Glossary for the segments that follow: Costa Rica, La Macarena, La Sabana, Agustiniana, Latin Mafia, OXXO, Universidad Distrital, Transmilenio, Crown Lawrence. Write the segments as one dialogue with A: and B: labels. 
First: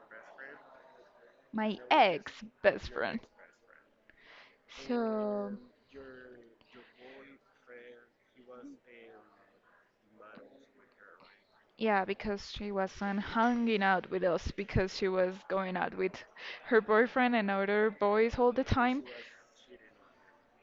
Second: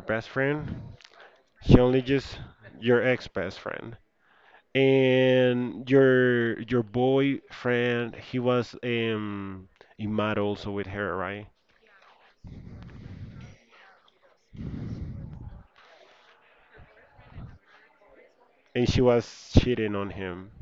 A: best friend.
B: my
A: She only
B: ex
A: just.
B: best
A: Your
B: friend.
A: ex best friend.
B: So,
A: And your boyfriend he was in mad also with her, right?
B: yeah, because she wasn't hanging out with us because she was going out with her boyfriend and other boys all the
A: And she
B: time.
A: was cheating on him.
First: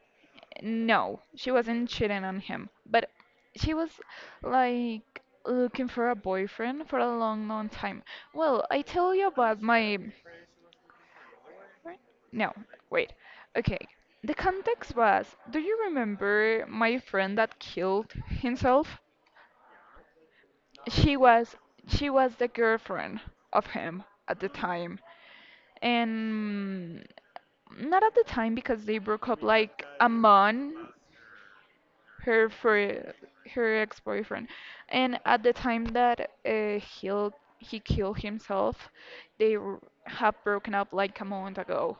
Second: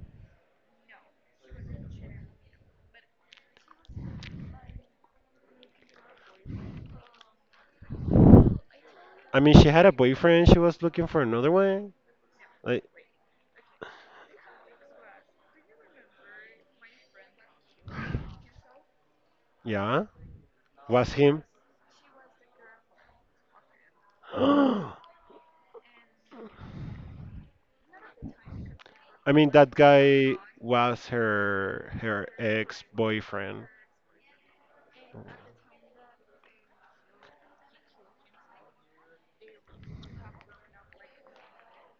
B: No, she wasn't cheating on him, but she was like looking for a boyfriend for a long, long time. Well, I tell you
A: I mean
B: about
A: she had a
B: my—
A: boyfriend, she was looking for another one.
B: No,
A: Like
B: wait. Okay. The context was, do you remember my friend that killed himself?
A: yeah. Was
B: She
A: him.
B: was she was the girlfriend of him at the
A: I
B: time. And not at the time because they broke up
A: mean that
B: like a
A: guy
B: month
A: was her
B: her for
A: ex boyfriend.
B: her ex-boyfriend. And at the time that he killed himself, they have broken up like a month ago.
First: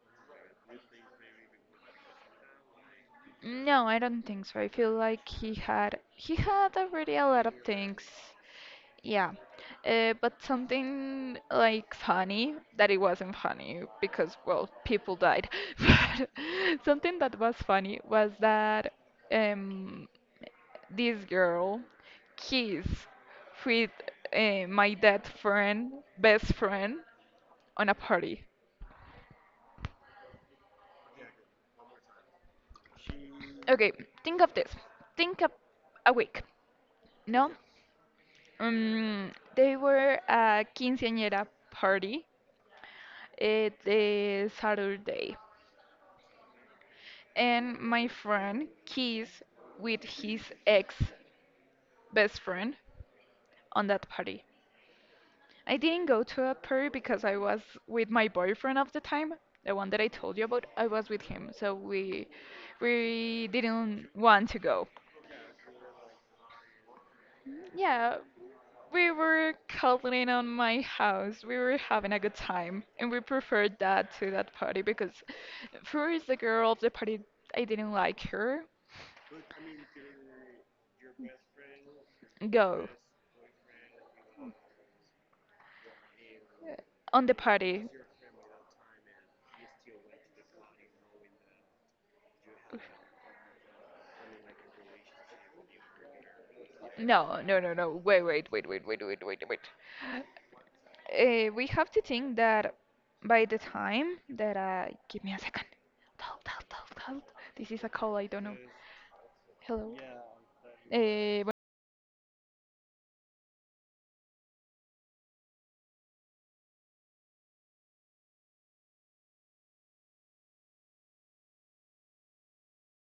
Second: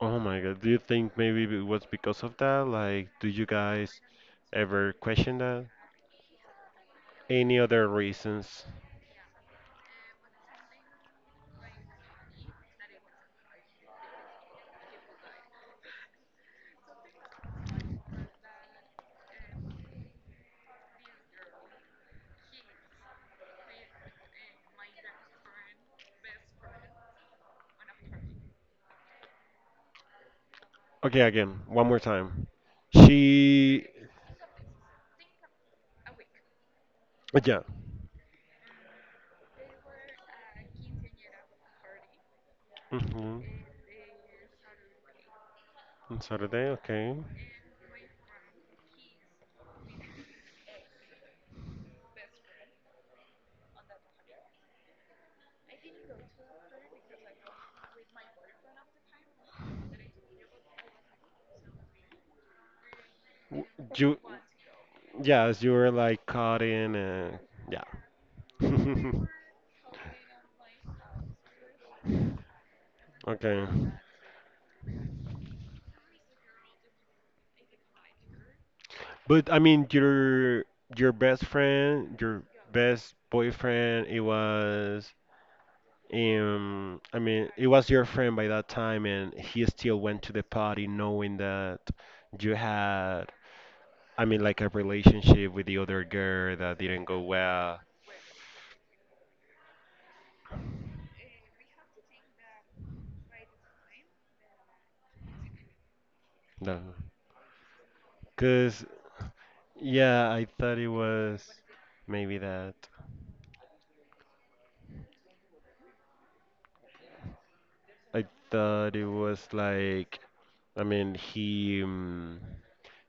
A: Oh my God, do you think maybe it was because of that? Like, do you
B: No,
A: guys
B: I don't think so. I feel
A: ever
B: like
A: question
B: he
A: that?
B: had he had already a lot
A: Any
B: of
A: other
B: things.
A: reasons?
B: Yeah. But something like funny that it wasn't funny because well, people died. But something that was funny was that um this girl kissed with my dead friend, best friend on a party.
A: Okay, again, one more time. She,
B: Okay, think of this. Think of a week. No?
A: yeah.
B: They were a quinceañera party
A: Hmm.
B: at the Saturday,
A: On Saturday, okay.
B: and my friend kissed with his ex best friend on that party. I didn't go to a party because I was with my boyfriend of the time, the one that I told you about. I was with him, so we
A: W-
B: didn't
A: You,
B: want to go.
A: yes, you were like caught in, yeah.
B: Yeah, we were cuddling on my house. We were having a good time, and we
A: Okay.
B: preferred that to that party because first the girl of the party, I didn't like her.
A: But I mean, your best friend, your
B: Go
A: best boyfriend, it was um I
B: on the
A: mean, it
B: party.
A: was your friend by that time and he still went to the party knowing that you had, I mean, like a relationship with the other girl that didn't go
B: No, no, no,
A: well.
B: no. Wait, wait, wait, wait, wait, wait, wait, wait. We have to think that by the time that I give me a second. Help, help,
A: No,
B: help, help. This is a call. I don't know.
A: because,
B: Hello.
A: yeah, I thought it was
B: Uh,
A: maybe that. I thought it was like, I mean, he um,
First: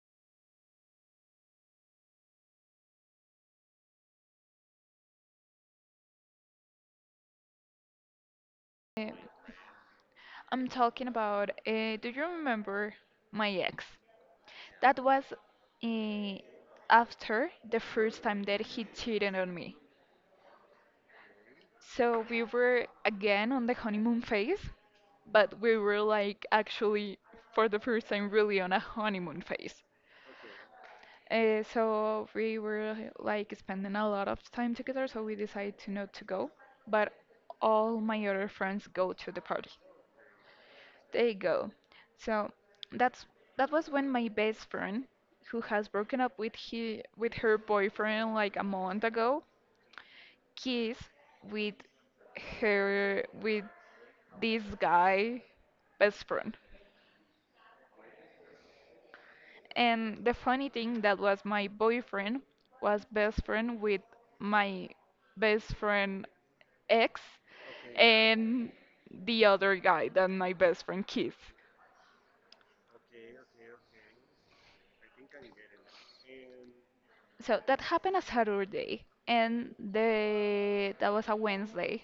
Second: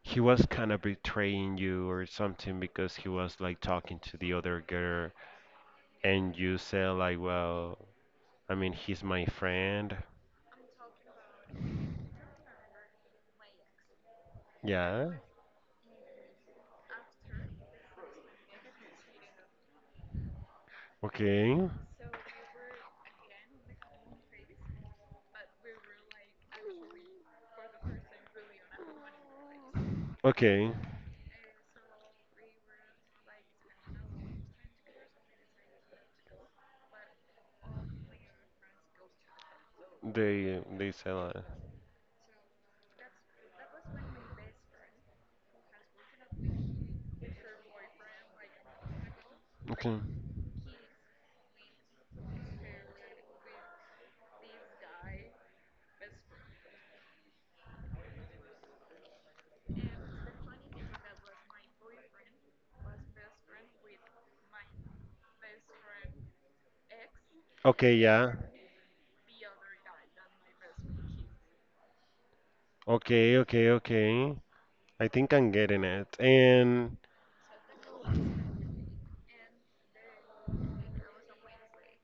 A: he was kind of betraying you or something because he was like talking to the other girl, and you said like, well, I mean, he's my friend.
B: I'm talking about. Do you remember my ex? That
A: Yeah.
B: was eh, after the first time that he cheated on me.
A: Okay.
B: So we were again on the honeymoon phase, but we were like actually for the first time really on a honeymoon phase.
A: Okay.
B: So we were like spending a lot of time together, so we decided to not to go, but all my other friends go to the party.
A: They said
B: There you
A: that.
B: go. So that's that was when my best friend, who has broken up with he with her boyfriend like a month ago,
A: Okay.
B: kissed with with this guy best friend. And the funny thing that was my boyfriend was best friend with my best friend ex
A: Okay. Yeah.
B: and the other guy that my best friend kissed.
A: Okay. Okay. Okay. I think I'm getting it. And
B: So that happened a Saturday, and the that was a Wednesday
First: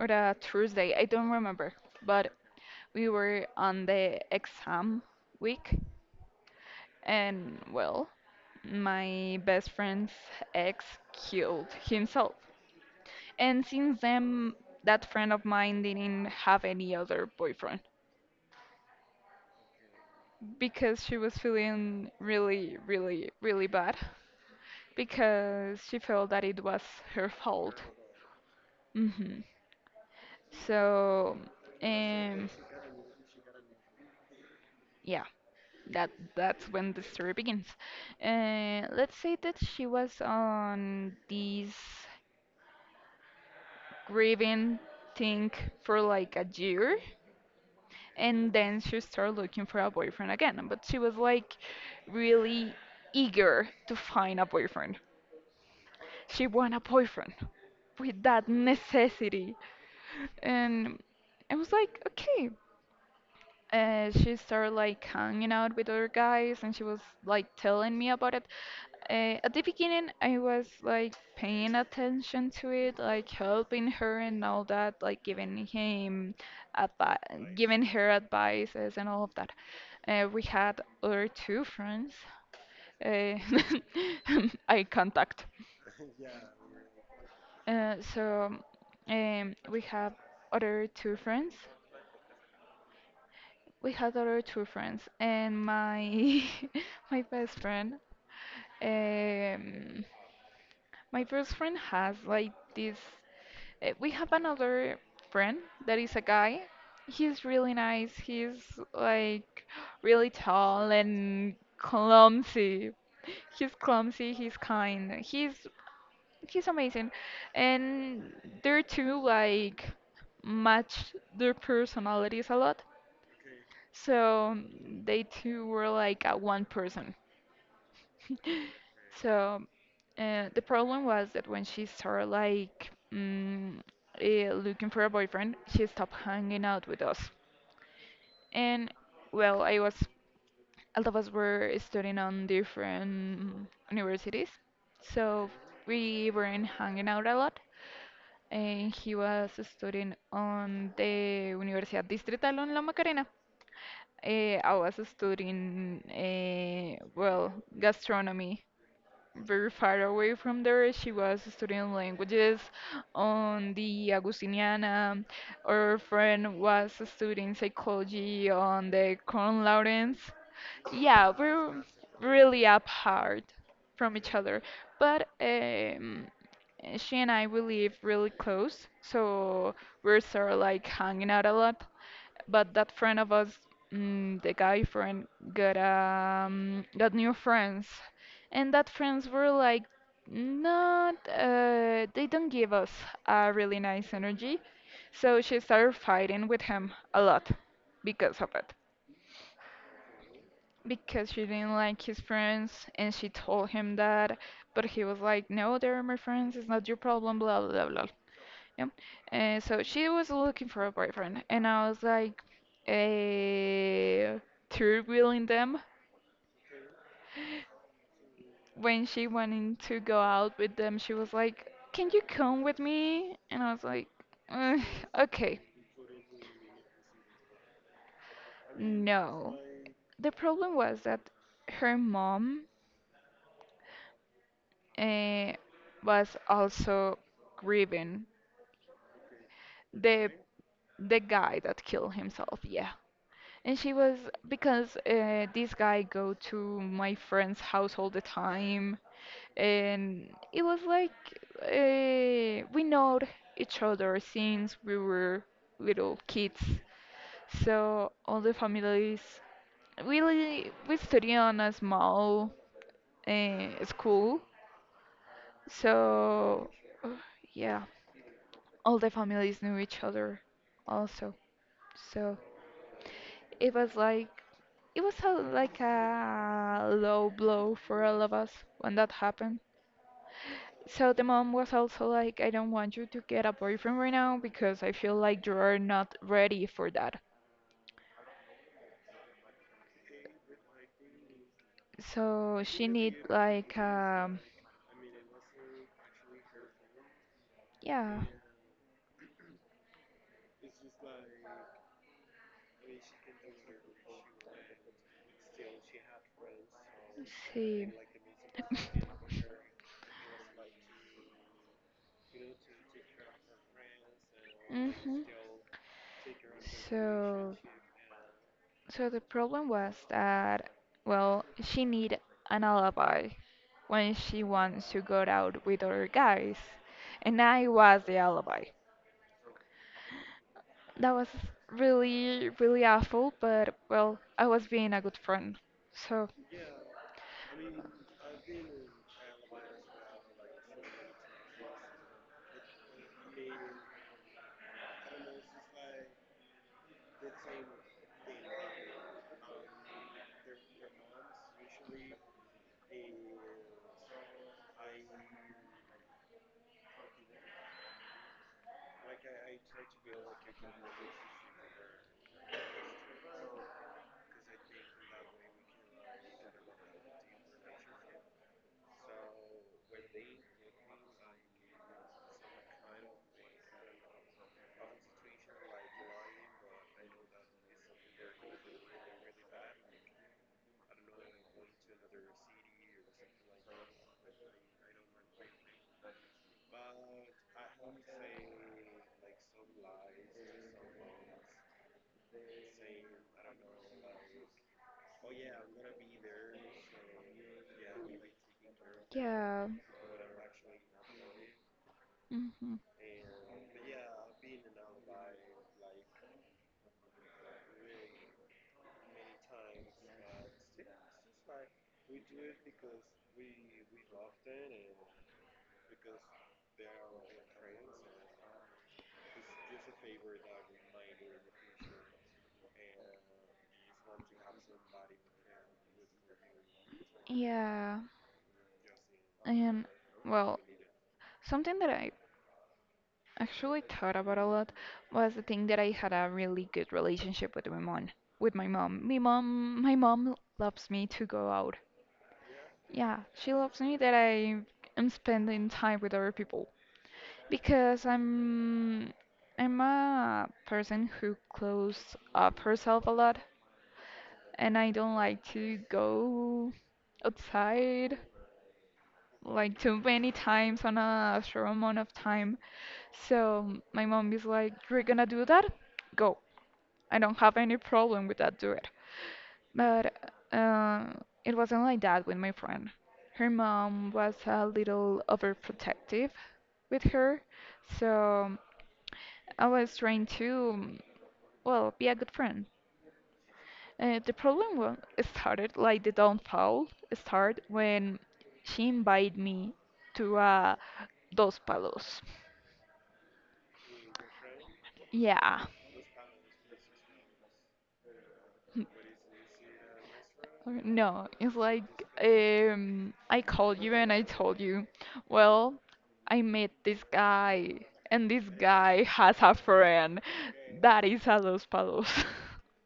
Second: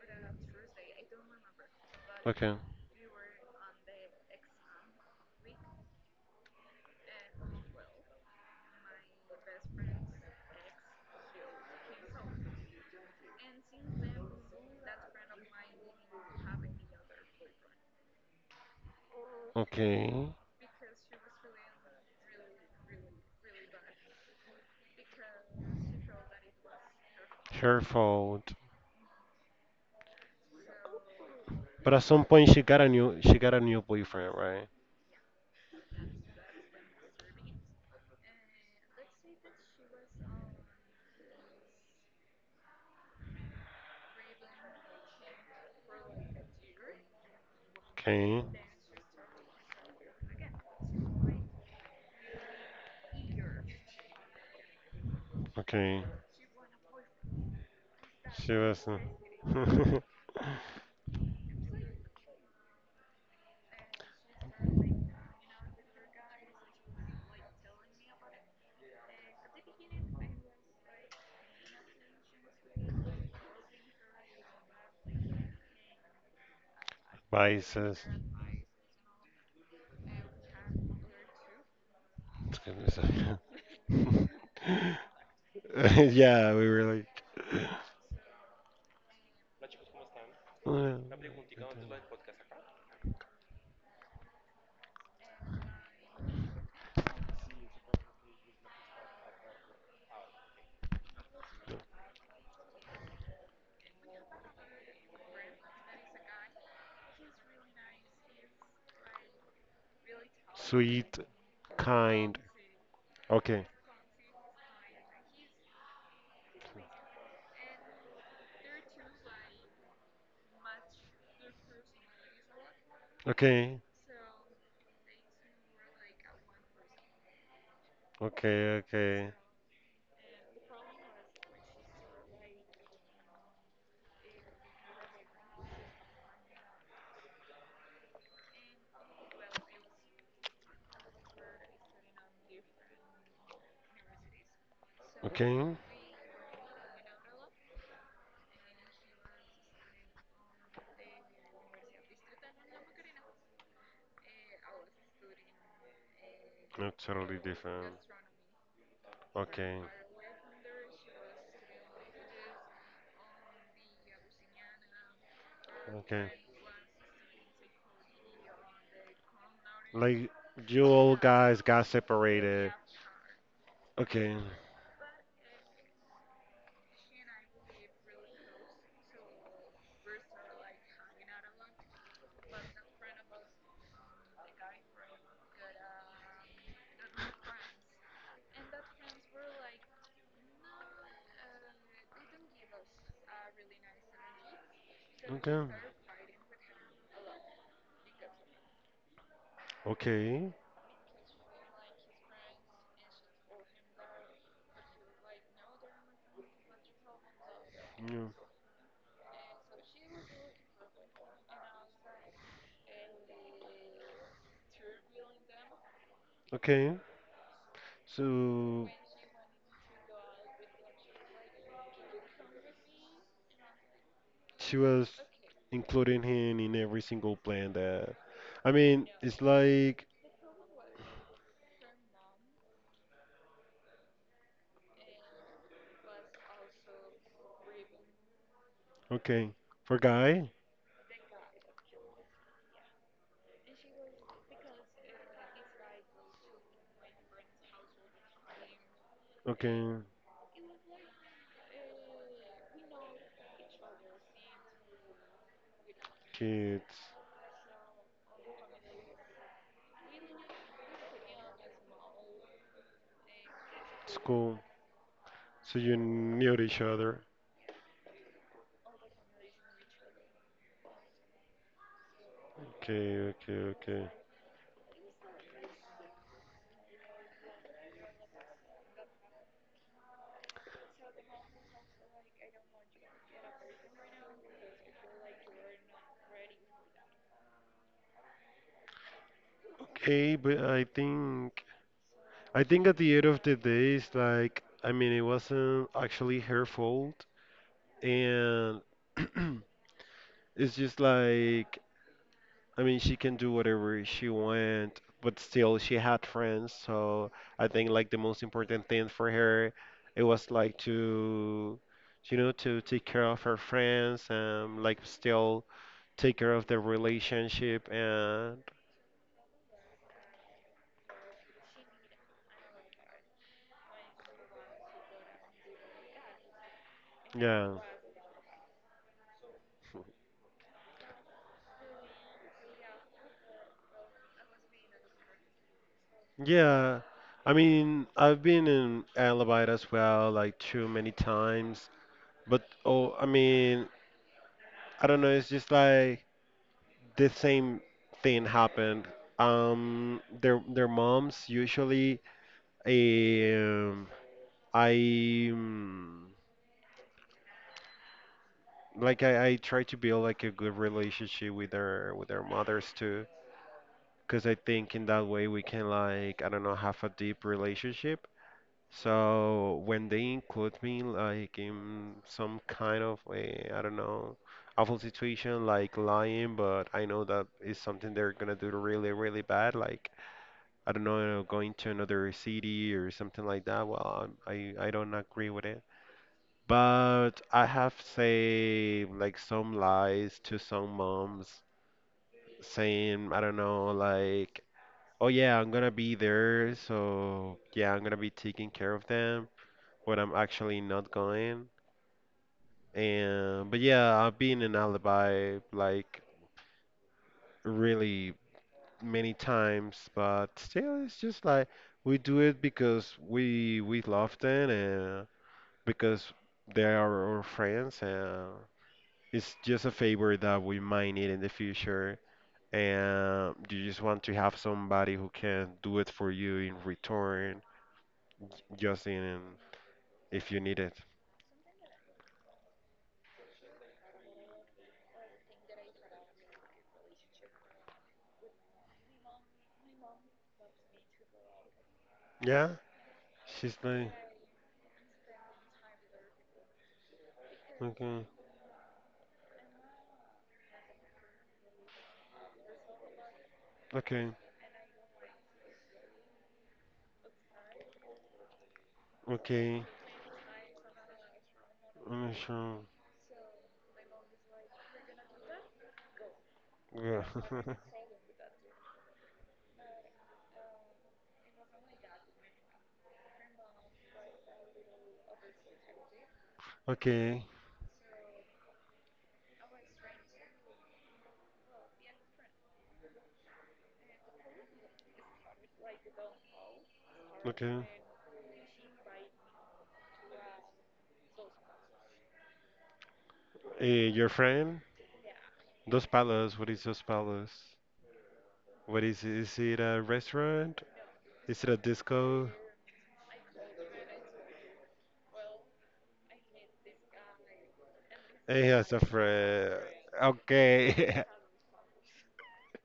B: or a Tuesday, I don't remember. But
A: okay.
B: we were on the exam week, and well, my best friend's ex killed himself. And since then, that friend of mine didn't have any other boyfriend
A: Okay,
B: because she was feeling really, really, really bad because she felt that it was her
A: her
B: fault.
A: fault.
B: hmm So,
A: But at some point
B: um,
A: she got a new boyfriend, right?
B: yeah, that that's when the story begins. Let's say that she was on this grieving thing for like a year,
A: Okay,
B: and then she started looking for a boyfriend again. But she was like really eager to find a boyfriend.
A: okay.
B: She want a boyfriend with that
A: She was
B: necessity, and I was like, okay, she started like hanging out with other guys and she was like telling me about it. At the beginning, I was like paying attention to it, like helping her and all that, like
A: bye
B: giving
A: sis.
B: her advices and all of that. We had other two friends,
A: Give me a
B: uh,
A: second.
B: eye contact.
A: Yeah, we were like
B: So we have other
A: "Uh,
B: two friends. We had other two friends, and my my best friend. Um, my first friend has like this. We have another friend that is a guy. He's really nice. He's like really tall
A: sweet,
B: and
A: kind.
B: clumsy.
A: Okay,
B: He's clumsy. He's kind. He's amazing. And their two like match their personalities a lot.
A: okay,
B: So they two were like a one person.
A: okay, okay,
B: So the problem was that when she started like looking for a boyfriend, she stopped hanging out with us. And well, I was all of us were studying on different universities, so
A: okay.
B: we weren't hanging out a lot. And he was studying on the Universidad Distrital on La Macarena. I was studying,
A: That's totally
B: well,
A: different.
B: gastronomy very
A: Okay.
B: far away from there. She was studying languages on the Agustiniana. Our
A: Okay.
B: friend was studying psychology on the Crown Lawrence.
A: Like you old
B: Yeah,
A: guys got
B: we're really
A: separated.
B: apart from each
A: Okay.
B: other, but she and I we live really close, so we are sort of like hanging out a lot. But that friend of us, the guy friend, got new friends, and that friends were like not they don't give us a really nice energy, so she
A: Okay.
B: started fighting with him a lot because of it.
A: Okay.
B: Because she didn't like his friends, and she told him that, but he was like, "No, they're my friends. It's not your problem. Blah blah blah, blah."
A: Yeah.
B: Yep. So she was looking for a boyfriend, and I was like, uh, through wheeling them.
A: Okay. So
B: When she wanted to go out with them, she was like, "Can you come with me?" And I was like,
A: she
B: "Ugh,
A: was
B: Okay,
A: including him in every single plan that, I mean, it's
B: no."
A: like
B: The problem was that her mom uh, was also grieving
A: okay, for
B: the
A: guy,
B: the guy that killed himself. Yeah. And she was because this guy go to my friend's house all the time,
A: okay,
B: and it was like we know each other since we were little kids.
A: kids,
B: So all the families really we study on a small school.
A: school. So you knew
B: So
A: each
B: uh,
A: other.
B: yeah, all the families knew each other also. So
A: Okay, okay,
B: it was
A: okay.
B: like it was a, like a low blow for all of us when that happened. So the mom was also like, I don't want you to get a boyfriend right now because I feel like you are not ready for that.
A: Okay, but I think
B: So she
A: at the
B: need
A: end of the
B: like
A: day, it's like, I mean, it wasn't actually her fault,
B: yeah,
A: and it's just like, I mean, she can do whatever she want, but still she had friends,
B: let's
A: so I
B: see.
A: think like the most important thing for her, it was like to to take care of her friends and like
B: Mhm.
A: still take care of the
B: So
A: relationship and
B: The problem was that, well, she need an alibi when she wants to go out with other guys, and I
A: yeah.
B: was the alibi. That was really, really awful, but well, I was being a good friend. So,
A: Yeah, I mean, I've been in Alabite as well, like too many times. But oh, I mean, I don't know. It's just like the same thing happened. Their moms usually, um, I like, I try to build like a good relationship with their mothers too, because I think in that way we can, like, I don't know, have a deep relationship. So when they include me like in some kind of a, I don't know, awful situation like lying, but I know that is something they're gonna do really, really bad, like, I don't know, going to another city or something like that. Well, I don't agree with it. But I have say like some lies to some moms saying, I don't know, like, oh yeah, I'm gonna be there, so yeah, I'm gonna be taking care of them
B: yeah.
A: but I'm actually not going.
B: Hmm.
A: And but yeah, I've been in Alibi like really many times, but still, it's just like we do it because we love them and because they are our friends, and it's just a favor that we might need in the future. And you just want to have somebody who can do it for you in return,
B: Yeah.
A: just in
B: And
A: if you
B: well,
A: need it.
B: something that I actually thought about a lot was the thing that I had a really good relationship with my mom. With my mom, my mom, my mom loves me to go out.
A: Yeah,
B: Yeah, she
A: she's
B: loves me
A: like,
B: that I am spending time with other people because
A: okay,
B: I'm a person who closes up herself a lot,
A: okay.
B: and I don't like to go outside, like
A: Okay.
B: too many times on a short amount of
A: Mm,
B: time.
A: sure.
B: So my mom is like, You're gonna do that? Go. I
A: Yeah.
B: don't have any problem with that, do it. But uh, it wasn't like that with my friend. Her mom was a little overprotective with her,
A: Okay.
B: so I was trying to, well, be a good friend. The problem started, like the downfall, started
A: Okay.
B: when she invited me to Dos Palos.
A: Your friend?
B: Yeah.
A: Dos Palos. What is Dos Palos? What is it? Is it a
B: Or
A: restaurant?
B: No, it's
A: Is it a
B: like
A: disco?
B: I called you and I told you, well, I met this guy, and this
A: He has a
B: guy has a
A: friend.
B: friend that
A: Okay.
B: is a Los Palos.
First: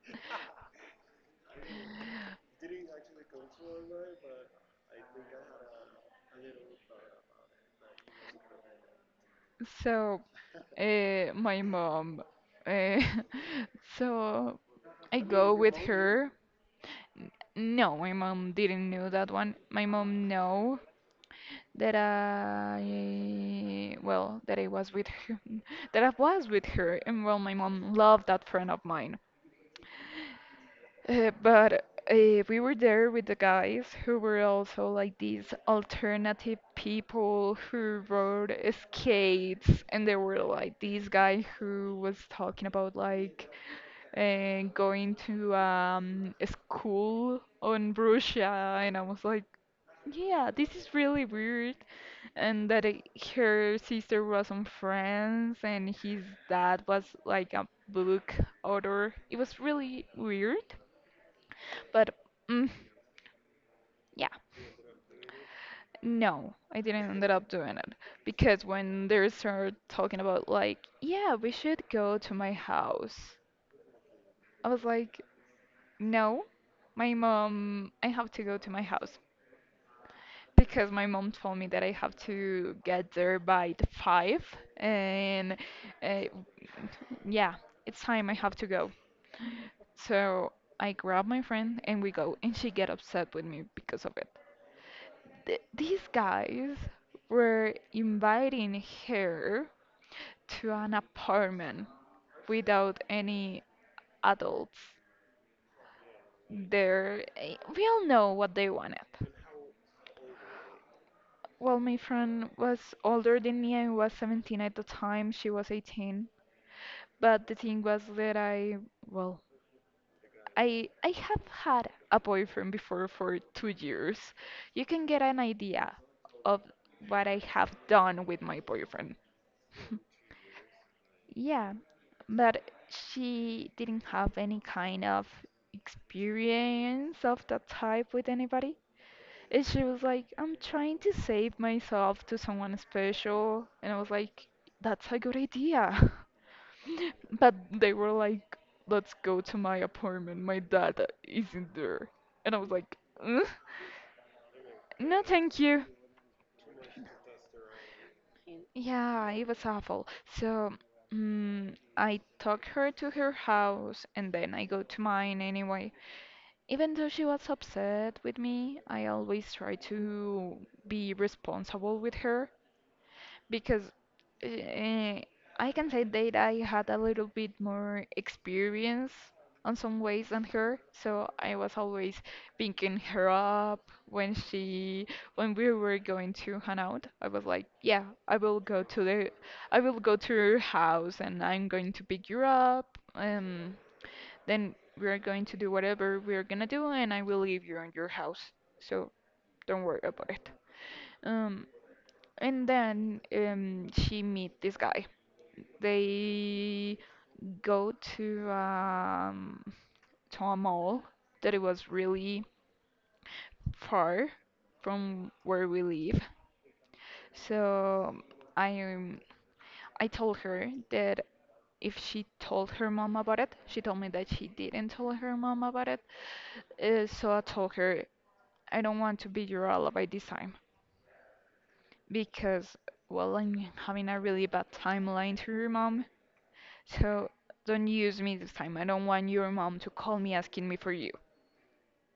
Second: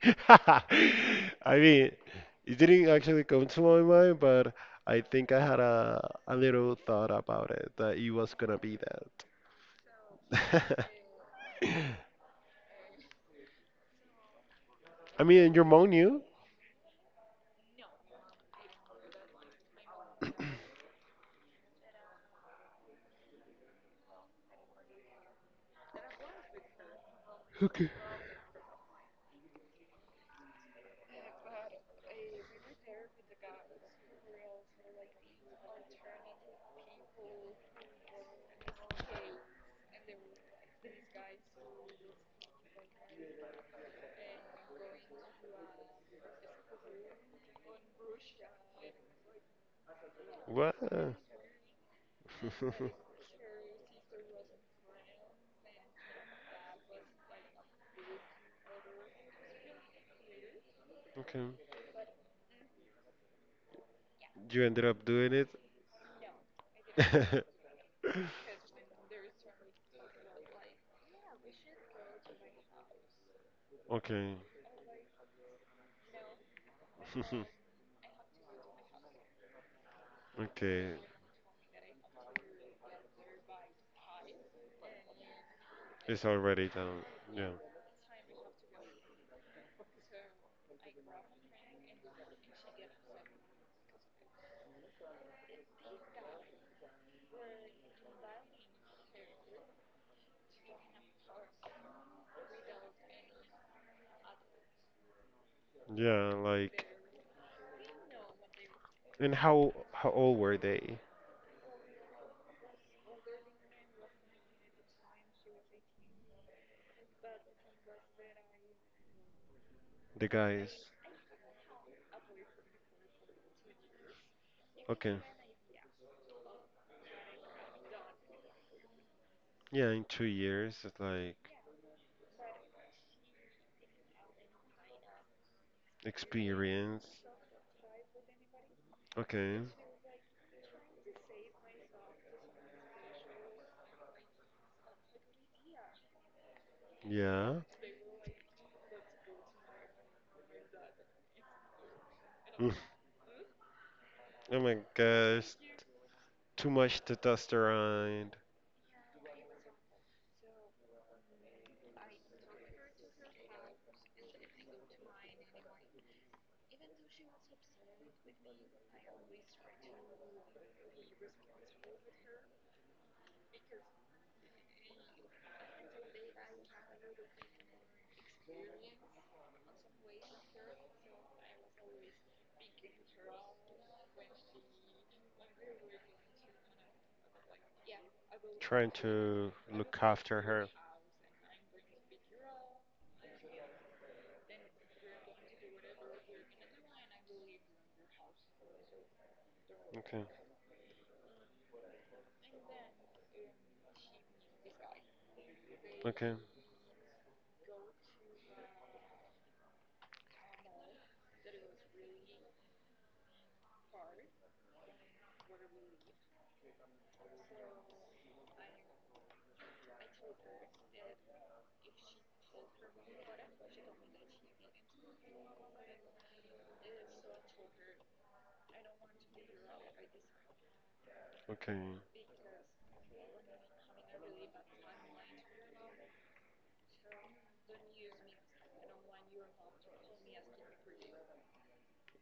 A: I mean, it didn't actually come to my mind, but I think I had a little thought about it that it was gonna be
B: So
A: that.
B: my mom. Uh, so I
A: I
B: go
A: mean, your
B: with
A: mom knew.
B: her. No, my mom didn't know that one. My mom know that I well, that I was with her, that I was with her, and well, my
A: Okay.
B: mom loved that friend of mine. But we were there with the guys who were also like these alternative people who rode skates, and there were like this guy who was talking about like and going to a school on Russia, and I was like, yeah, this
A: What?
B: is really weird. And her sister was from France, and his dad was like a book author. It was really weird,
A: Okay.
B: but mm, yeah,
A: You ended up doing it?
B: no, I didn't end up doing it because when they started talking about like, yeah, we should go to my house,
A: Okay.
B: I was like, No, my mom, I have to go to my house because
A: Okay.
B: my mom told me that I have to get there by the five, and uh,
A: It's already done. Yeah.
B: yeah, it's time I have to go. So I grab my friend and we go, and she get upset with me because of it. Th These guys were inviting her to an apartment without any adults
A: Yeah, like,
B: there. We all know what they wanted.
A: and how old were they?
B: Well, my friend was older than me. I was 17 at the time. She was 18. But the thing was that I, well,
A: The guys.
B: I I have had a boyfriend before for 2 years. You can
A: Okay.
B: get an idea of what I have done with my boyfriend.
A: Yeah, in 2 years, it's like
B: Yeah, but she didn't have any kind of
A: experience.
B: experience of that type with anybody.
A: Okay.
B: And she was like, I'm trying to save myself to someone special. And I was like, "That's a good idea."
A: Yeah.
B: But they were like, "Let's go to my apartment. My dad isn't there." And I was
A: Mm.
B: like, "Ugh,
A: Oh my
B: no,
A: gosh.
B: thank you."
A: Too much testosterone.
B: Yeah, it was awful. So, I took her to her house and then I go to mine anyway. Even though she was upset with me, I always try to be responsible with her, because uh, I can say that I had a little bit more experience on some ways than her, so I was always picking her up when she when we were going to hang out. I was like, "Yeah, I will go
A: Trying
B: to
A: to look after
B: your
A: her.
B: house and I'm going to pick you up. Then we are going to do whatever we are gonna do, and I will leave you in your house. So don't worry
A: Okay.
B: about it." Um, and then she meet this guy.
A: Okay.
B: They go to a mall that it was really far from where we live. So I um, I told her that if she told her mom about it. She told me that she didn't tell her mom about it. So I told her, "I don't want to be your alibi this time,
A: Okay.
B: because well, I'm having a really bad timeline to her mom. So don't use me this time. I don't want your mom to call me asking me for you.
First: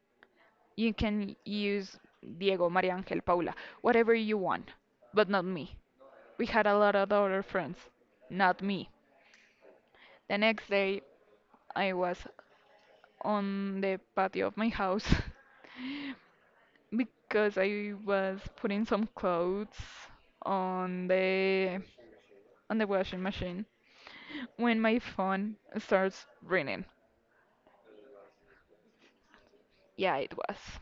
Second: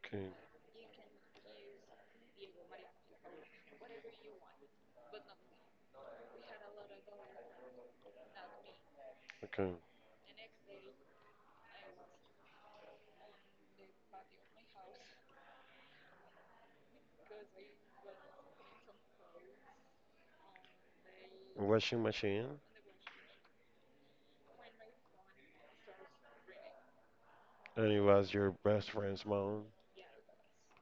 A: Okay.
B: You can use Diego, Maria Angel, Paula, whatever you want, but not me. We had a lot of other friends, not me."
A: Okay.
B: The next day, I was on the patio of my house because I was putting some clothes on
A: Washing machine.
B: the washing machine when my phone starts ringing.
A: And it was your best friend's mom.
B: Yeah, it was.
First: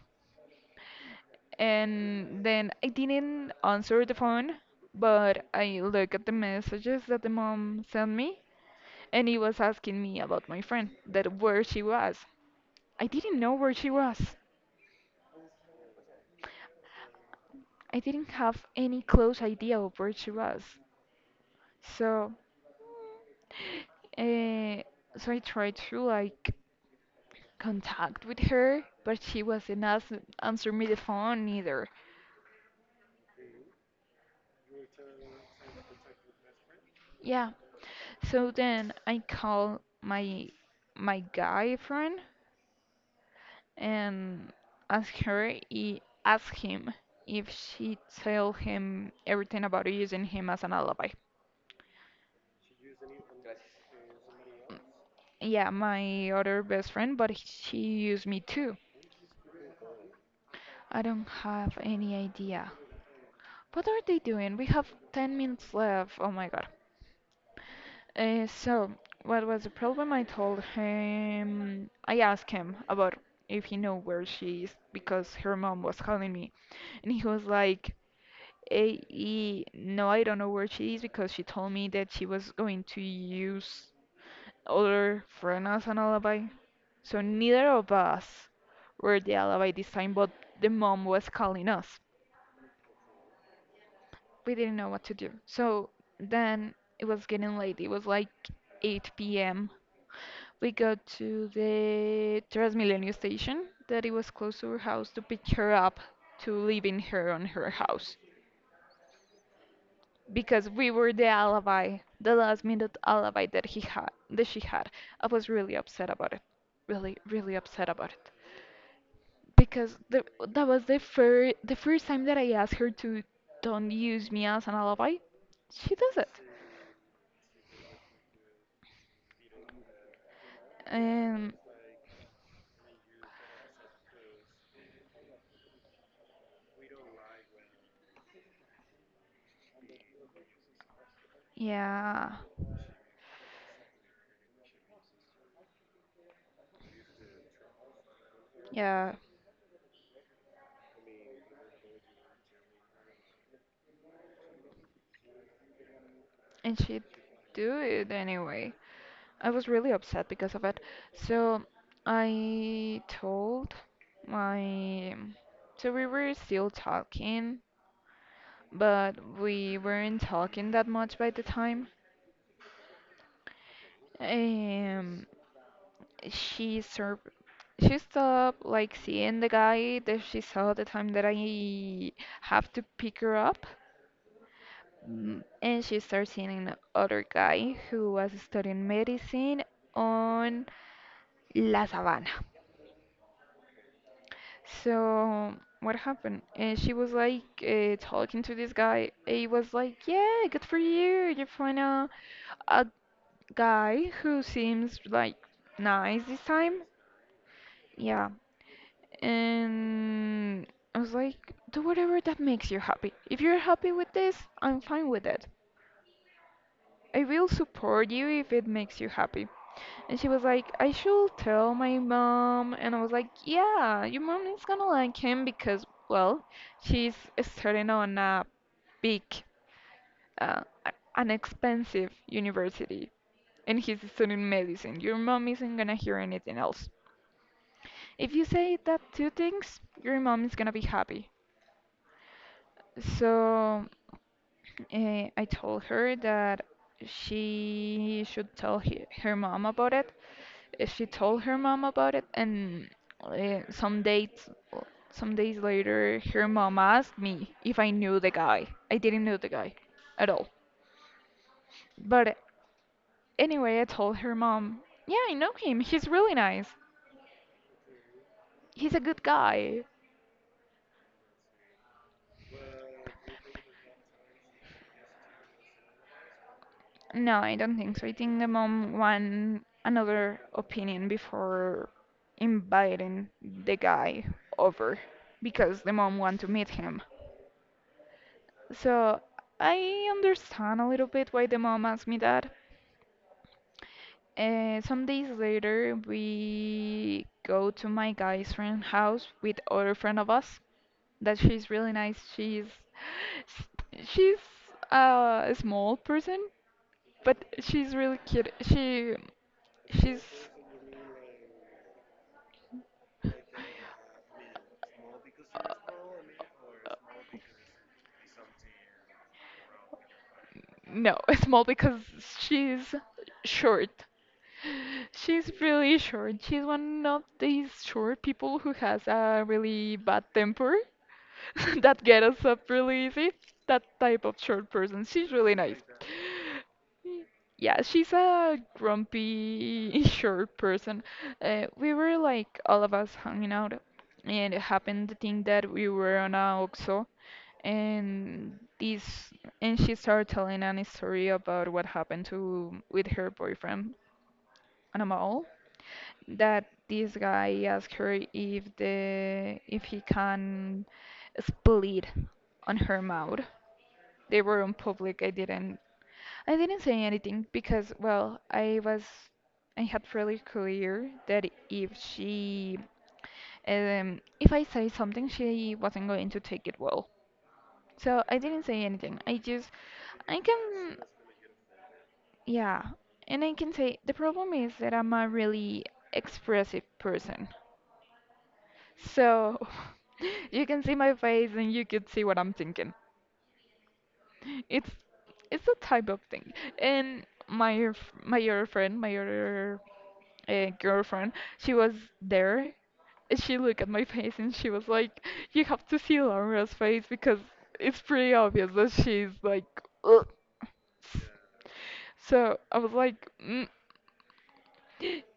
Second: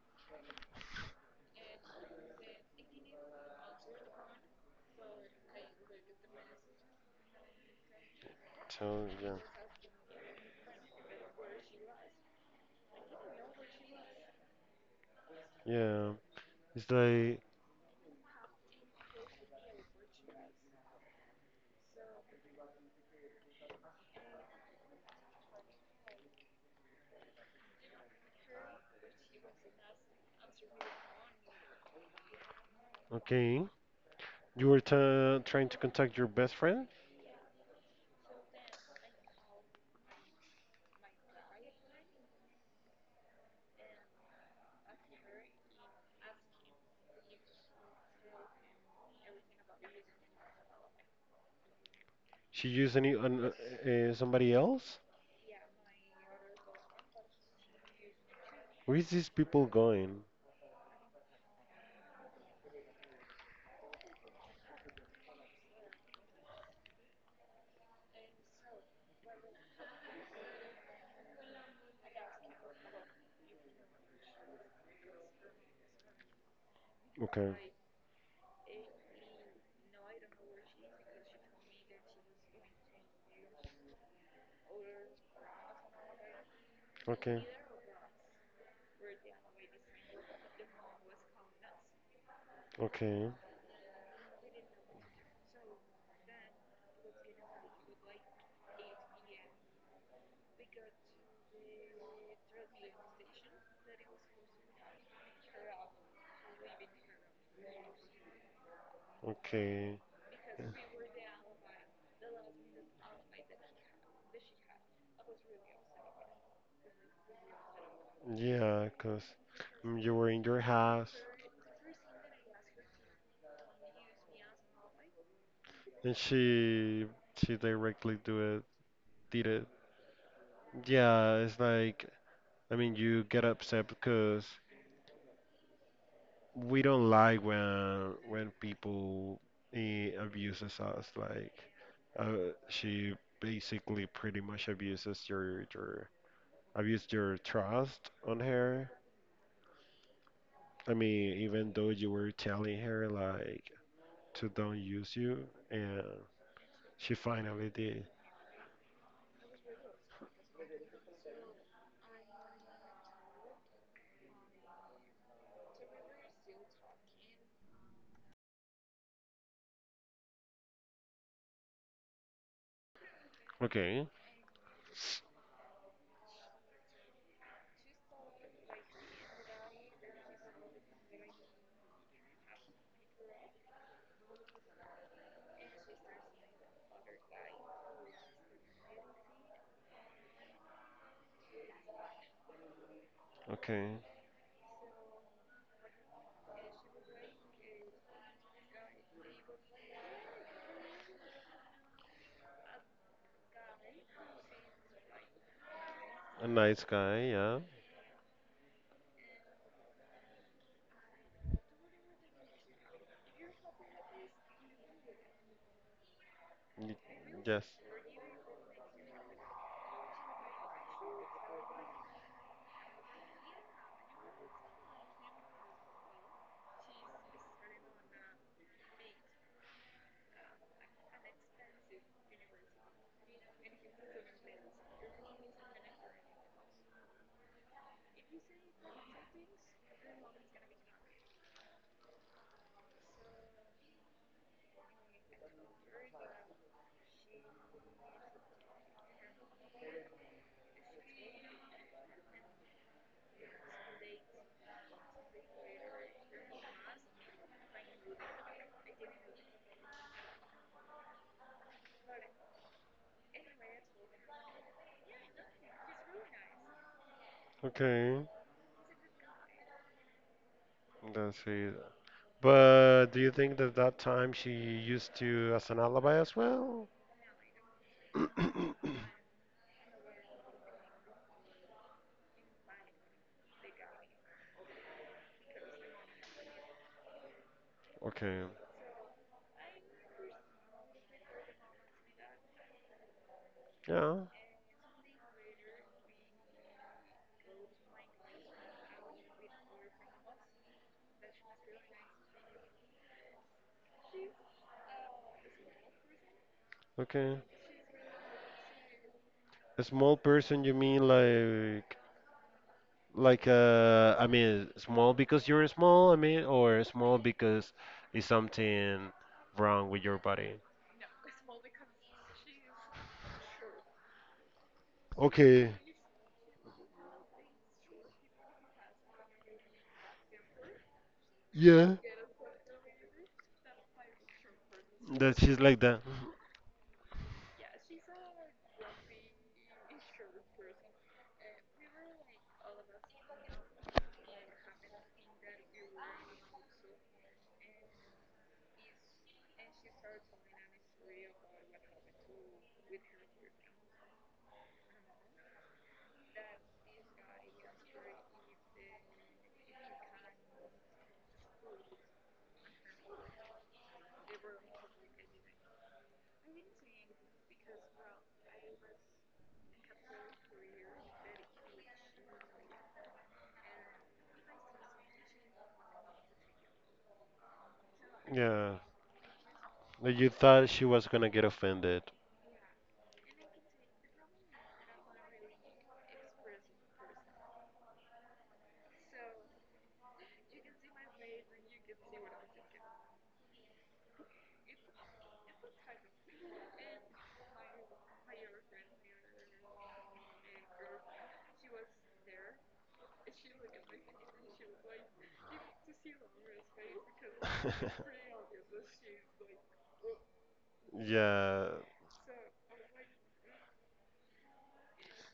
B: And then I didn't answer the phone, but I looked at the messages that the mom sent me,
A: So
B: and
A: yeah,
B: he was asking me about my friend, that where she was. I didn't know where she was.
A: yeah. It's like
B: I didn't have any close idea of where she was. So, uh, so I tried to like contact with her, but she wasn't answer me the phone either.
A: okay, you were trying to contact your best friend.
B: Yeah, so then I call my guy friend and ask him if she tell him everything about using him as an alibi.
A: She used somebody else.
B: Yeah, my other best friend, but she used me too.
A: Where is these people going?
B: I don't have any idea. What are they doing? We have 10 minutes left. Oh my god. Uh, so, what was the problem? I told him, I asked him about if he knew where she is because her mom was calling me. And he was
A: Okay,
B: like, "Eh, no, I don't know where she is because she told me that she was going to use other friend as an alibi." So,
A: okay,
B: neither of us were the alibi this time, but the mom was calling us.
A: okay,
B: We didn't know what to do. So, then it was getting late. It was like 8 p.m. We got to the Transmilenio station that it was close to her house to pick her up, to leaving her on her house,
A: okay.
B: because we were the alibi, the last minute alibi that she had. I was really upset about it, really, really upset about it,
A: Yeah, 'cause
B: because
A: you were in your
B: that was the
A: house
B: first the first time that I asked her to don't use me as an alibi. She does
A: and
B: it.
A: she directly do it, did it. Yeah,
B: Um,
A: it's like, I mean, you get upset because we don't like when people abuses us. Like,
B: Yeah,
A: she basically pretty much abuses your abused your trust on her.
B: yeah,
A: I mean, even though you were telling her like to don't use you, and
B: and she
A: she finally
B: do it
A: did.
B: anyway. I was really upset because of it. So I told my. So we were still talking, but we weren't talking that much by the time.
A: Okay,
B: Um, she sur she stopped like seeing the guy that she saw the time that I have to pick her up. Mm, and she started seeing an other guy who was studying medicine on La Sabana.
A: okay,
B: So what happened? And she was like, talking to this guy. He was like, "Yeah, good for you. You find a guy who seems like nice this
A: a
B: time."
A: nice guy, yeah,
B: Yeah. And I was like, "Do whatever that makes you happy. If you're happy with this, I'm fine with it.
A: Y-
B: I will
A: yes,
B: support you if it makes you happy." And she was like, "I should tell my mom." And I was like, "Yeah, your mom is gonna like him because, well, she's studying on a big, an expensive university. And he's studying medicine. Your mom isn't gonna hear anything else. If you say that two things, your mom is gonna be happy." So I told her that she should tell her mom about it. She told her mom about it, and uh, some dates, some days later, her mom asked me if I knew the guy. I didn't know the guy at all. But anyway, I told her mom, "Yeah, I know him. He's really nice.
A: okay,
B: He's a good guy."
A: that's it. But do you think that that time she used you as an alibi as well?
B: No, I don't think so. I think the mom want another opinion before inviting the guy over, because the mom want to meet him.
A: Okay.
B: So I understand a little bit why the mom asked me that.
A: Yeah.
B: Some days later, we go to my guy's friend house with other friend of us. That she's really nice. She's she's a small person,
A: Okay.
B: but she's really cute. She
A: A small
B: she's
A: person, you mean like, I mean, small because you're small, I mean, or small because is something wrong with your body.
B: no, small because she's short. She's
A: Okay.
B: really short. She's one of these short people who has a really bad temper.
A: Yeah.
B: That get us up really easy. That type of short person. She's
A: That
B: really
A: she's
B: nice.
A: like that.
B: Y- Yeah, she's a grumpy, short person. We were like all of us hanging out, and it happened the thing that we were on a OXXO, and this, and she started telling an story about what happened to with her boyfriend on a mall, that this guy asked her if the if he can split on her mouth. They were in public. I didn't say anything because well I had really clear that if I say something she wasn't going to take it well. So I didn't
A: Yeah.
B: say anything. I just
A: Like you
B: I
A: thought she
B: can
A: was gonna get offended.
B: yeah. And I can say the problem is that I'm a really expressive person. So you can see my face and you could see what I'm thinking. It's it's a type of thing. And my other friend, my other girlfriend, she was there, and she looked at my face and she was like, "You have to see Laura's face because it's pretty obvious that she's like." "Ugh."
A: Yeah.
B: So I was like, "Mm,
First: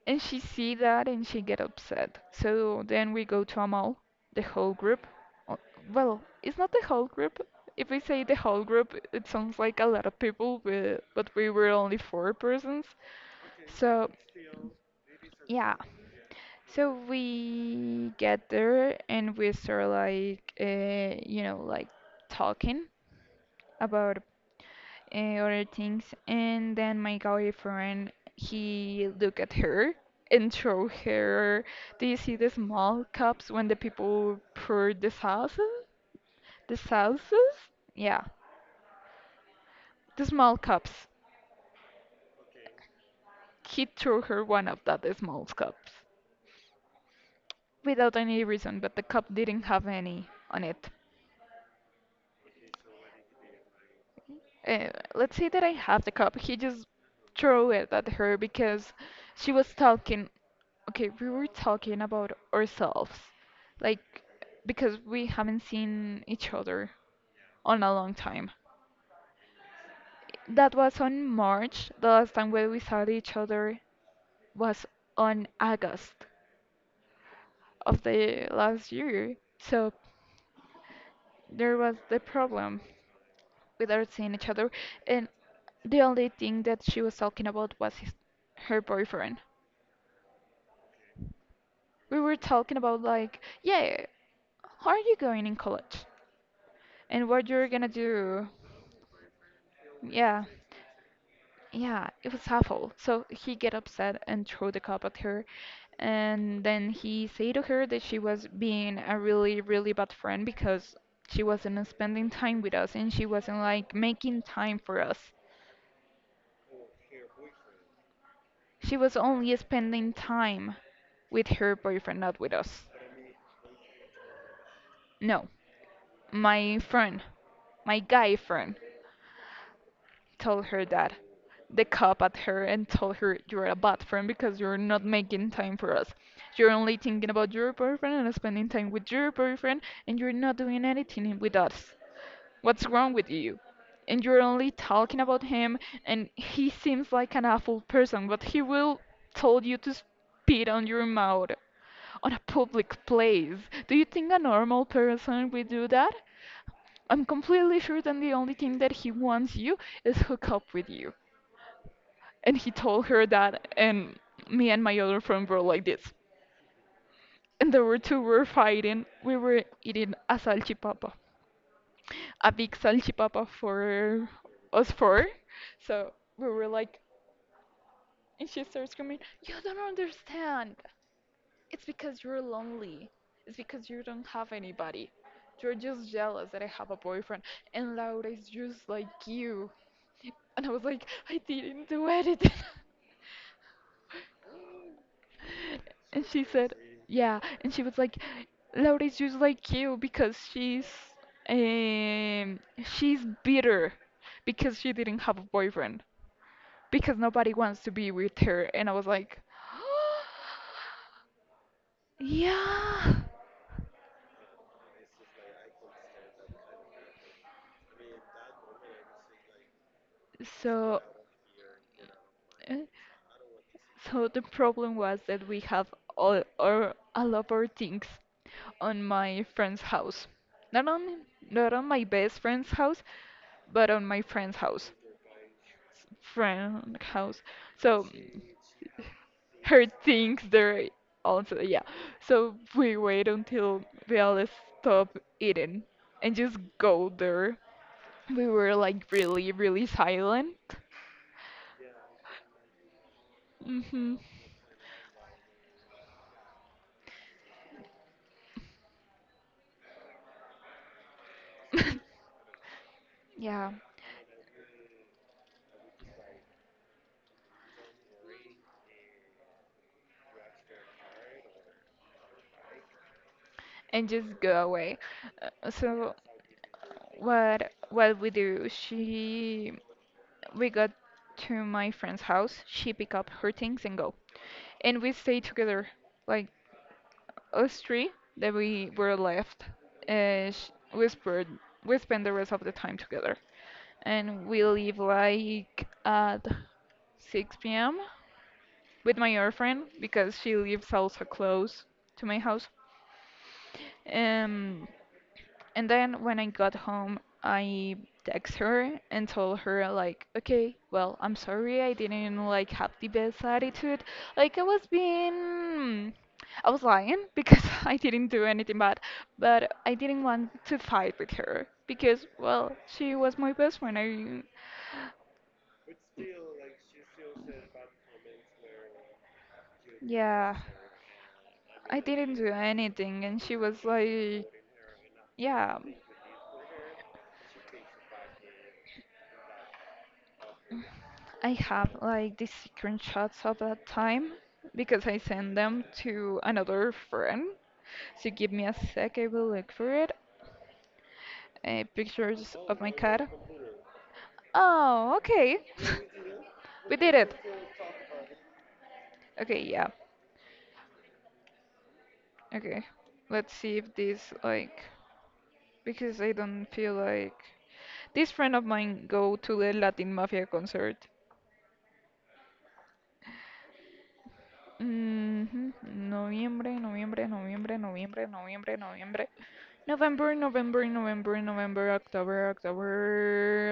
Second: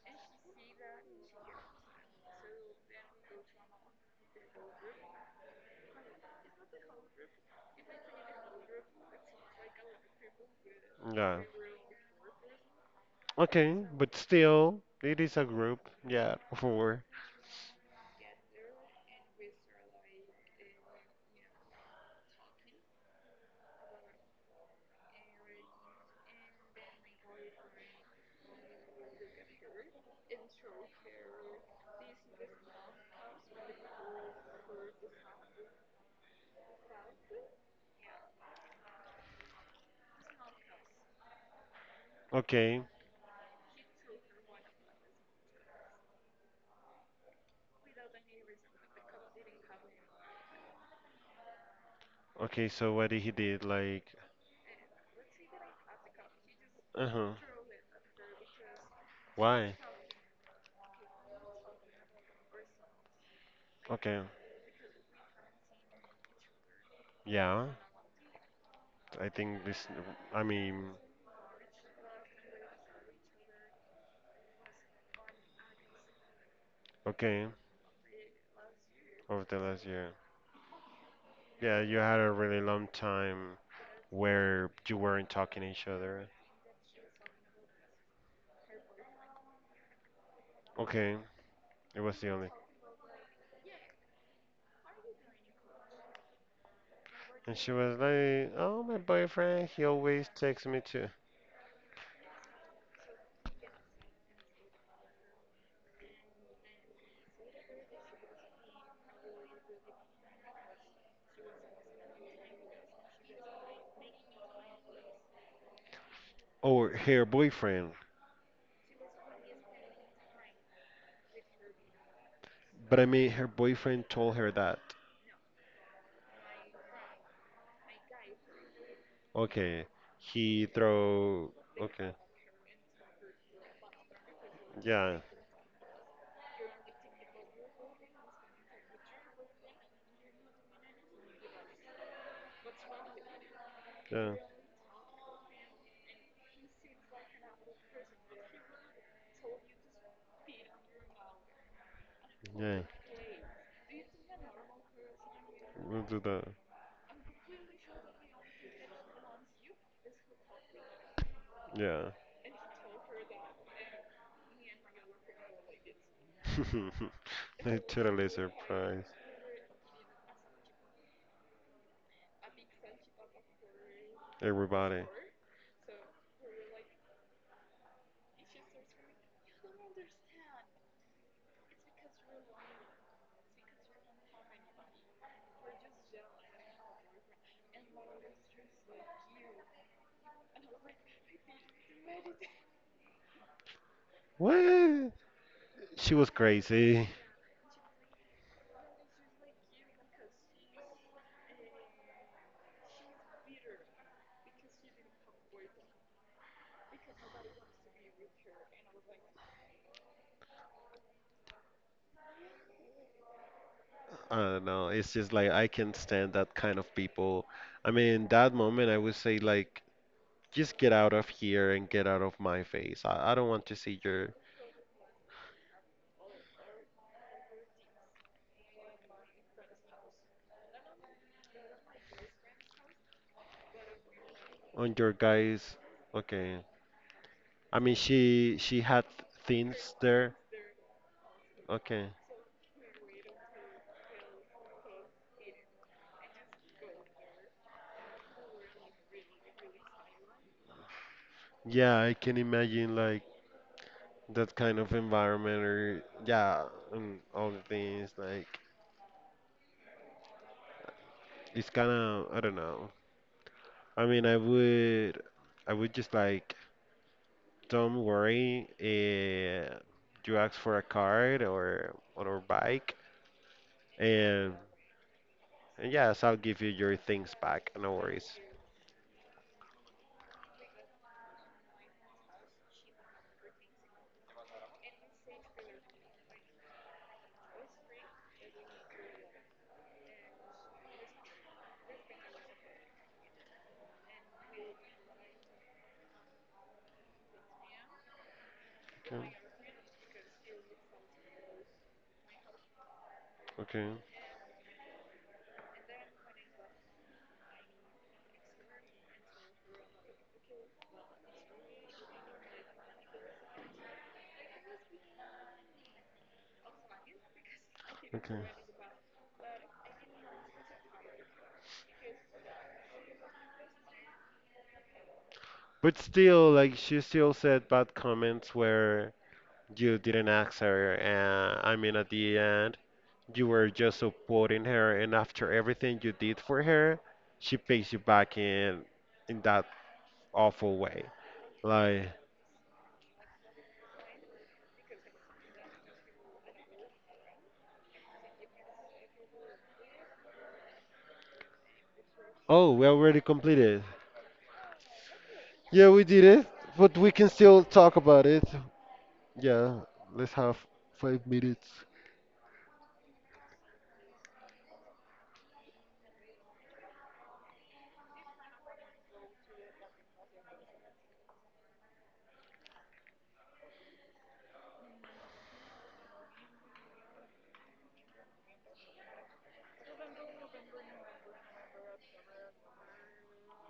B: and she see that and she get upset." So then we go to a mall, the whole group. Uh, Well, it's not the whole group. If we say the whole group, it sounds like a lot of people, but
A: Yeah.
B: we were only four persons.
A: Okay,
B: So,
A: but still it is a
B: yeah.
A: group. Yeah,
B: So
A: for.
B: we get there and we start like, you know, like talking about other things. And then my guy he looked at her and showed her. Do you see the small cups when the people pour the salsa? The salsas? Yeah, the small cups.
A: Okay.
B: He threw her one of that small cups without any reason, but the cup didn't have any on it.
A: Okay, so what did he did? Like,
B: Let's say that I have the cup. He just
A: uh-huh.
B: threw it at her because she was
A: Why?
B: talking. Okay, we were talking about ourselves,
A: Okay.
B: like, because we haven't seen each other
A: Yeah.
B: on a long time.
A: I think this, I
B: That
A: mean,
B: was on March. The last time when we saw each other was on August
A: okay,
B: of the last year.
A: over the last
B: So,
A: year.
B: there
A: Yeah,
B: was
A: you
B: the
A: had a really
B: problem
A: long time
B: without seeing each other,
A: where you
B: and
A: weren't talking to each
B: the only
A: other.
B: thing that she was talking about was her boyfriend.
A: Okay, it
B: We
A: was the
B: were
A: only.
B: talking about like, yeah, how are you going in college, and what
A: And
B: you're
A: she
B: gonna
A: was
B: do.
A: like, "Oh, my boyfriend, he always
B: Yeah,
A: texts me too."
B: yeah, it was awful. So he get upset and throw the cup at her, and then he say to her that she was being a really, really bad friend because she wasn't spending time with us and she wasn't like making time for us.
A: Or her boyfriend.
B: She was only spending time with her boyfriend, not with us.
A: But I mean, her boyfriend told her that.
B: No, my friend, my guy friend.
A: Okay,
B: Told
A: he
B: her that
A: throw.
B: the
A: Okay,
B: cop at her and told her, "You're a bad friend because you're not
A: yeah,
B: making time for us. You're only thinking about your boyfriend and spending time with your boyfriend and you're not doing anything with us. What's wrong with you? And
A: yeah,
B: you're only talking about him, and he seems like an awful person, but he will told you to spit on your mouth on a
A: yeah.
B: public place. Do you think a normal person would do
A: We'll
B: that?
A: do that.
B: I'm completely sure that the only thing that he wants you is hook up with you."
A: Yeah.
B: And he told her that, and me and my other friend were like this. And
A: I'm
B: there were two
A: totally
B: were fighting.
A: surprised.
B: We were eating a salchipapa, a big salchipapa for us
A: Everybody.
B: four. So we were like, and she starts screaming, "You don't understand! It's because you're lonely. It's because you don't have anybody. You're just jealous that I have a boyfriend. And Laura is just like you. And I was like, I didn't do it.
A: What? She
B: And
A: was
B: she said,
A: crazy.
B: yeah. And she was like, Laura is just like you because um she's bitter because she didn't have a boyfriend because nobody wants to be with her. And I was like, yeah.
A: I don't know. It's just like I can't stand that kind of people. I mean, that moment I would say like, just get
B: So
A: out of here and get out of my
B: Uh,
A: face. I don't want to see
B: So
A: your
B: the problem was that we have all of our things on my friend's house. Not on not on my best friend's house, but on my friend's house.
A: on your guys. Okay.
B: Friend house.
A: I mean,
B: So
A: she had
B: her
A: things there.
B: things there also, yeah.
A: Okay.
B: So we wait until we all stop eating and just go there. We were like really, really silent.
A: Yeah, I can imagine like
B: hmm
A: that kind of environment or yeah and all the things like it's kind of I don't know,
B: Yeah.
A: I mean, I would just like, don't worry, you ask for a card or a bike
B: And just
A: and,
B: go away. Uh, So
A: yes, I'll give you your things
B: what
A: back, no
B: what we
A: worries.
B: do? She we got to my friend's house. She pick up her things and go, and we stay together, like us three that we were left. Sh we spent We spend the rest of the time together, and we leave like at 6 p.m. with my
A: Okay,
B: other friend because she lives also close to my house.
A: okay,
B: Um And then when I got home, I text her and told her like, okay, well, I'm sorry I didn't like have the best attitude. Like I was being, I was lying because I didn't do
A: okay,
B: anything bad, but I didn't want to fight with her because, well, she was my best friend. I,
A: but still like she still said bad comments where you didn't
B: yeah,
A: ask her and I mean
B: I
A: at
B: didn't
A: the
B: do
A: end.
B: anything, and
A: You
B: she
A: were
B: was
A: just
B: like,
A: supporting her, and after
B: yeah,
A: everything you did for her, she pays you back in that awful way.
B: I have
A: Like,
B: like these screenshots of that time because I sent them to another friend. So give me a sec, I will look for it. Pictures
A: oh,
B: of
A: we
B: my
A: already
B: cat.
A: completed.
B: Oh, okay.
A: Yeah, we did it,
B: We
A: but we
B: did
A: can
B: it.
A: still talk about it.
B: Okay,
A: Yeah,
B: yeah.
A: let's have 5 minutes.
B: Okay. Let's see if this like because I don't feel like this friend of mine go to the Latin Mafia concert. Mhm. Noviembre, noviembre, noviembre, noviembre, noviembre, noviembre. November, November, November, November, October, October,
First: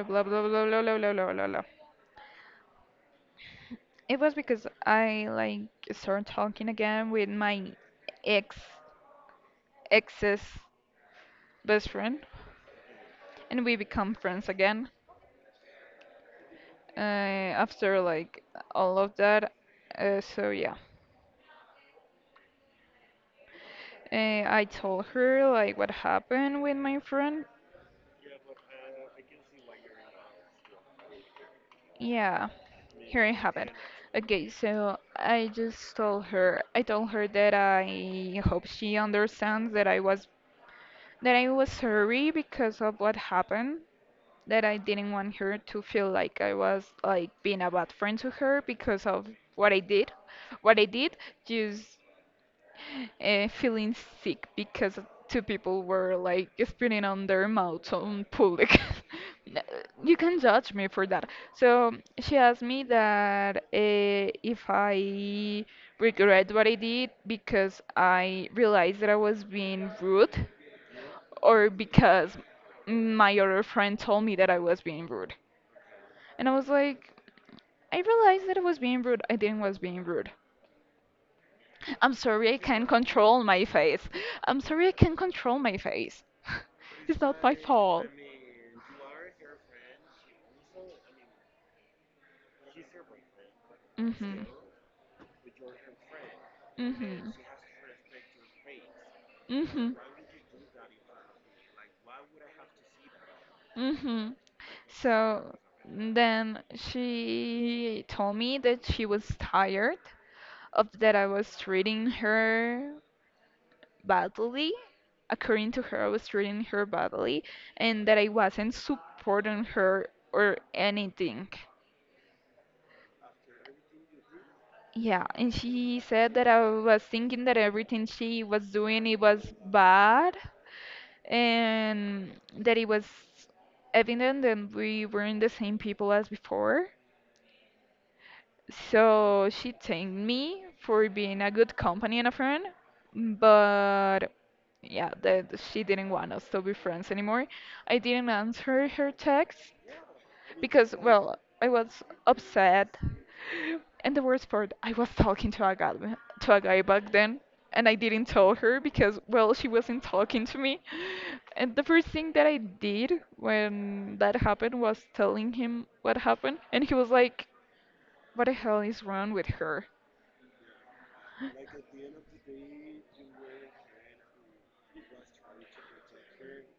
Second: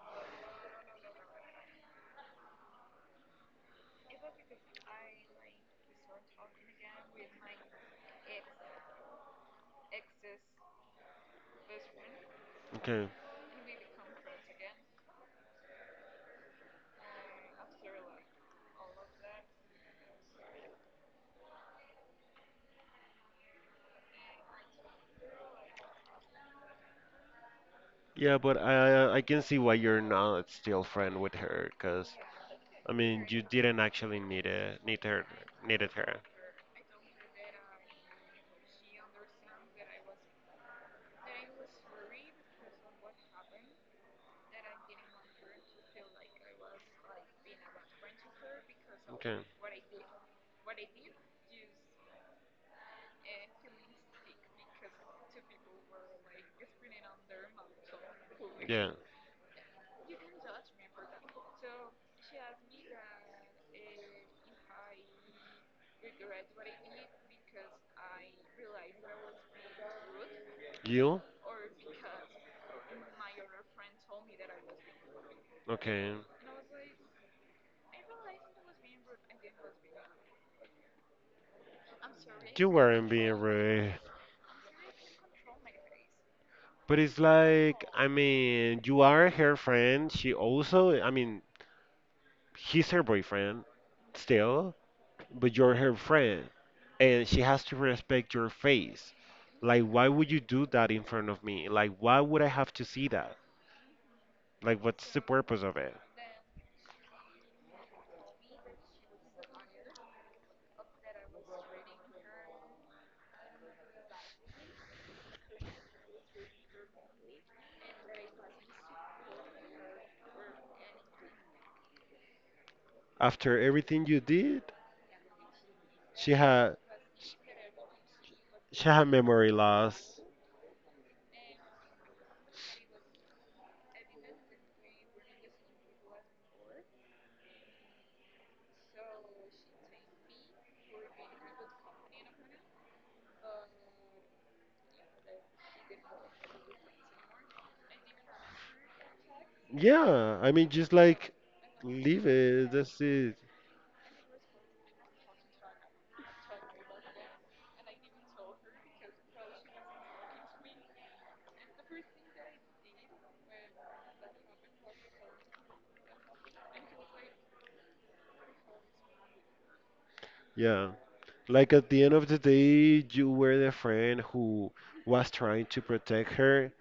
B: blah, blah, blah, blah, blah, blah, blah, blah, blah. It was because I like started talking again with my ex, ex's best friend,
A: Okay.
B: and we become friends again uh, after like all of that. So yeah, I told her like what happened with my friend.
A: Yeah, but I can see why you're not still friend with her, because
B: Yeah,
A: I
B: here
A: mean
B: I
A: you
B: have it.
A: didn't actually need
B: Okay,
A: it,
B: so
A: need her, needed her.
B: I told her that I hope she understands that I was sorry because of what happened, that I didn't want her to feel like I was like being a bad friend to her because of
A: Okay.
B: what I did, what I did. Just feeling sick because two people were like spitting on their mouths on public.
A: Yeah.
B: N- You can judge me for that. So she asked me that if I regret what I did because I realized that I was being rude
A: You?
B: or because my other friend told me that I was being rude.
A: Okay.
B: And I was like, I realized that I was being rude. I didn't was being rude. I'm sorry I
A: You
B: can't
A: weren't being
B: control my
A: rude.
B: face. I'm sorry I can't control my face.
A: But it's
B: It's not my
A: like,
B: fault.
A: I mean, you are her friend. She also, I mean, he's her boyfriend
B: Mm-hmm.
A: still, but you're her friend. And
B: Mm-hmm.
A: she has to respect your face. Like,
B: Mm-hmm.
A: why would you do that in front of me? Like, why would I have to see that?
B: Mm-hmm.
A: Like, what's the
B: So
A: purpose of it?
B: then she told me that she was tired of that I was treating her badly, according to her, I was treating her badly, and that I wasn't supporting her or anything.
A: After everything you did,
B: Yeah, and she
A: she
B: said that I
A: had
B: was thinking that everything she was
A: she had
B: doing it
A: memory
B: was
A: loss.
B: bad and that it was evident that we weren't the same people as before. So she thanked me for being a good company and a friend, but yeah, that she didn't want us to be friends anymore. I didn't answer her text
A: Yeah, I mean, just
B: because,
A: like
B: well, I was
A: leave it. That's
B: upset.
A: it.
B: And the worst part, I was talking to a guy back then, and I didn't tell her because, well, she wasn't talking to me. And the first thing that I did when that happened was telling him what happened, and he was like, what the hell is wrong with her?
A: Yeah. Like at the end of the day, you were the friend who was trying to protect her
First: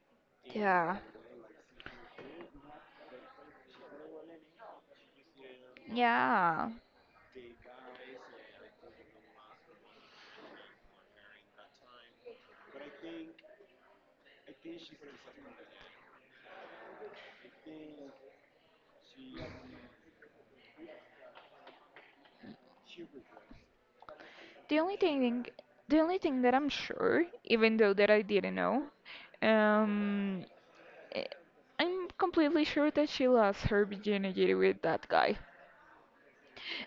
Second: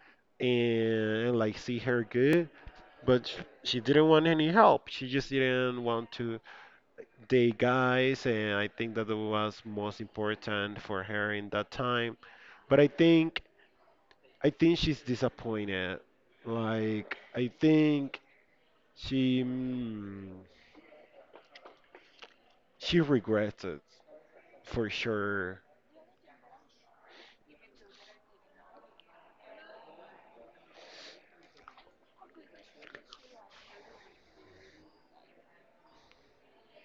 B: Yeah.
A: and like see her good, but she didn't want any help. She just didn't want to
B: Yeah.
A: date guys, and I think that was most important for her in that time. But I think she's disappointed. Like I think she mm, she regrets it
B: The
A: for
B: only thing,
A: sure.
B: the only thing that I'm sure, even though that I didn't know, um, eh, I'm completely sure that she lost her virginity with that guy,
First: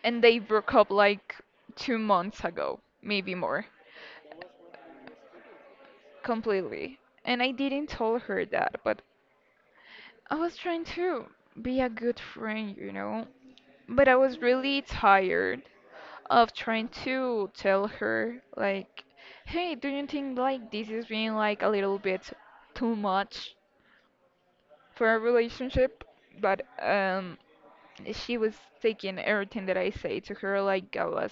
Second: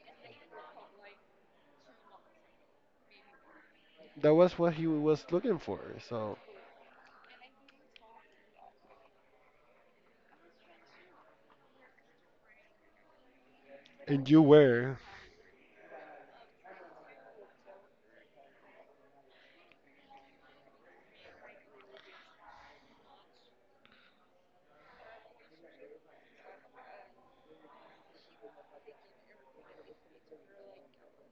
B: and they broke up like 2 months ago, maybe more,
A: That was what he was looking for. So,
B: completely. And I didn't tell her that, but I was trying to be a good friend, you know. But I
A: and
B: was
A: you
B: really
A: were.
B: tired of trying to tell her, like, hey, do you think like this is being like a little bit too much for a relationship? But she was taking everything that I say to her like I was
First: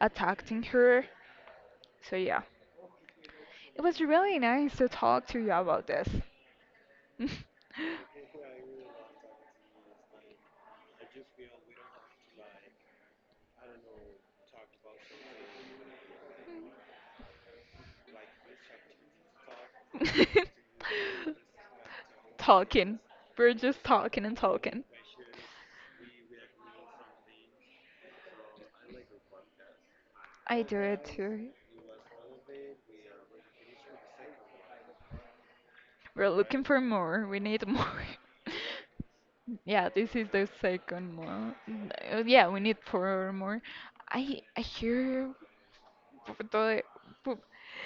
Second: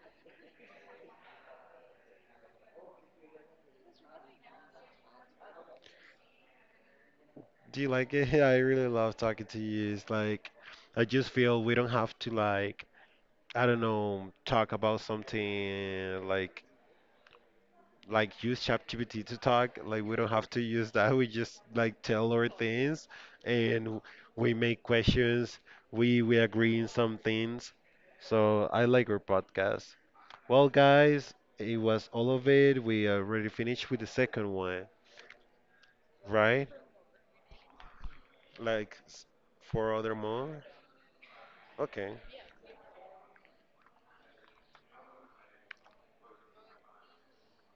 B: attacking her. So yeah, it was really nice to talk to you about this.
A: Do you like it? I really love talking to you. It's like I just feel we don't have to like, I don't know, talk about something like use ChatGPT to talk. Like, we don't have to use that. We just like tell our
B: Talking.
A: things
B: We're just
A: and
B: talking and
A: we make
B: talking.
A: questions. We agree in some things. So I like our podcast.
B: I
A: Well,
B: do it
A: guys,
B: too.
A: it was all of it. We already finished with the second one,
B: We're looking
A: right?
B: for more. We need more.
A: Like
B: Yeah,
A: four other
B: this is the
A: more?
B: second one.
A: Okay.
B: Yeah, we need four more. I hear Puerto de, Pu-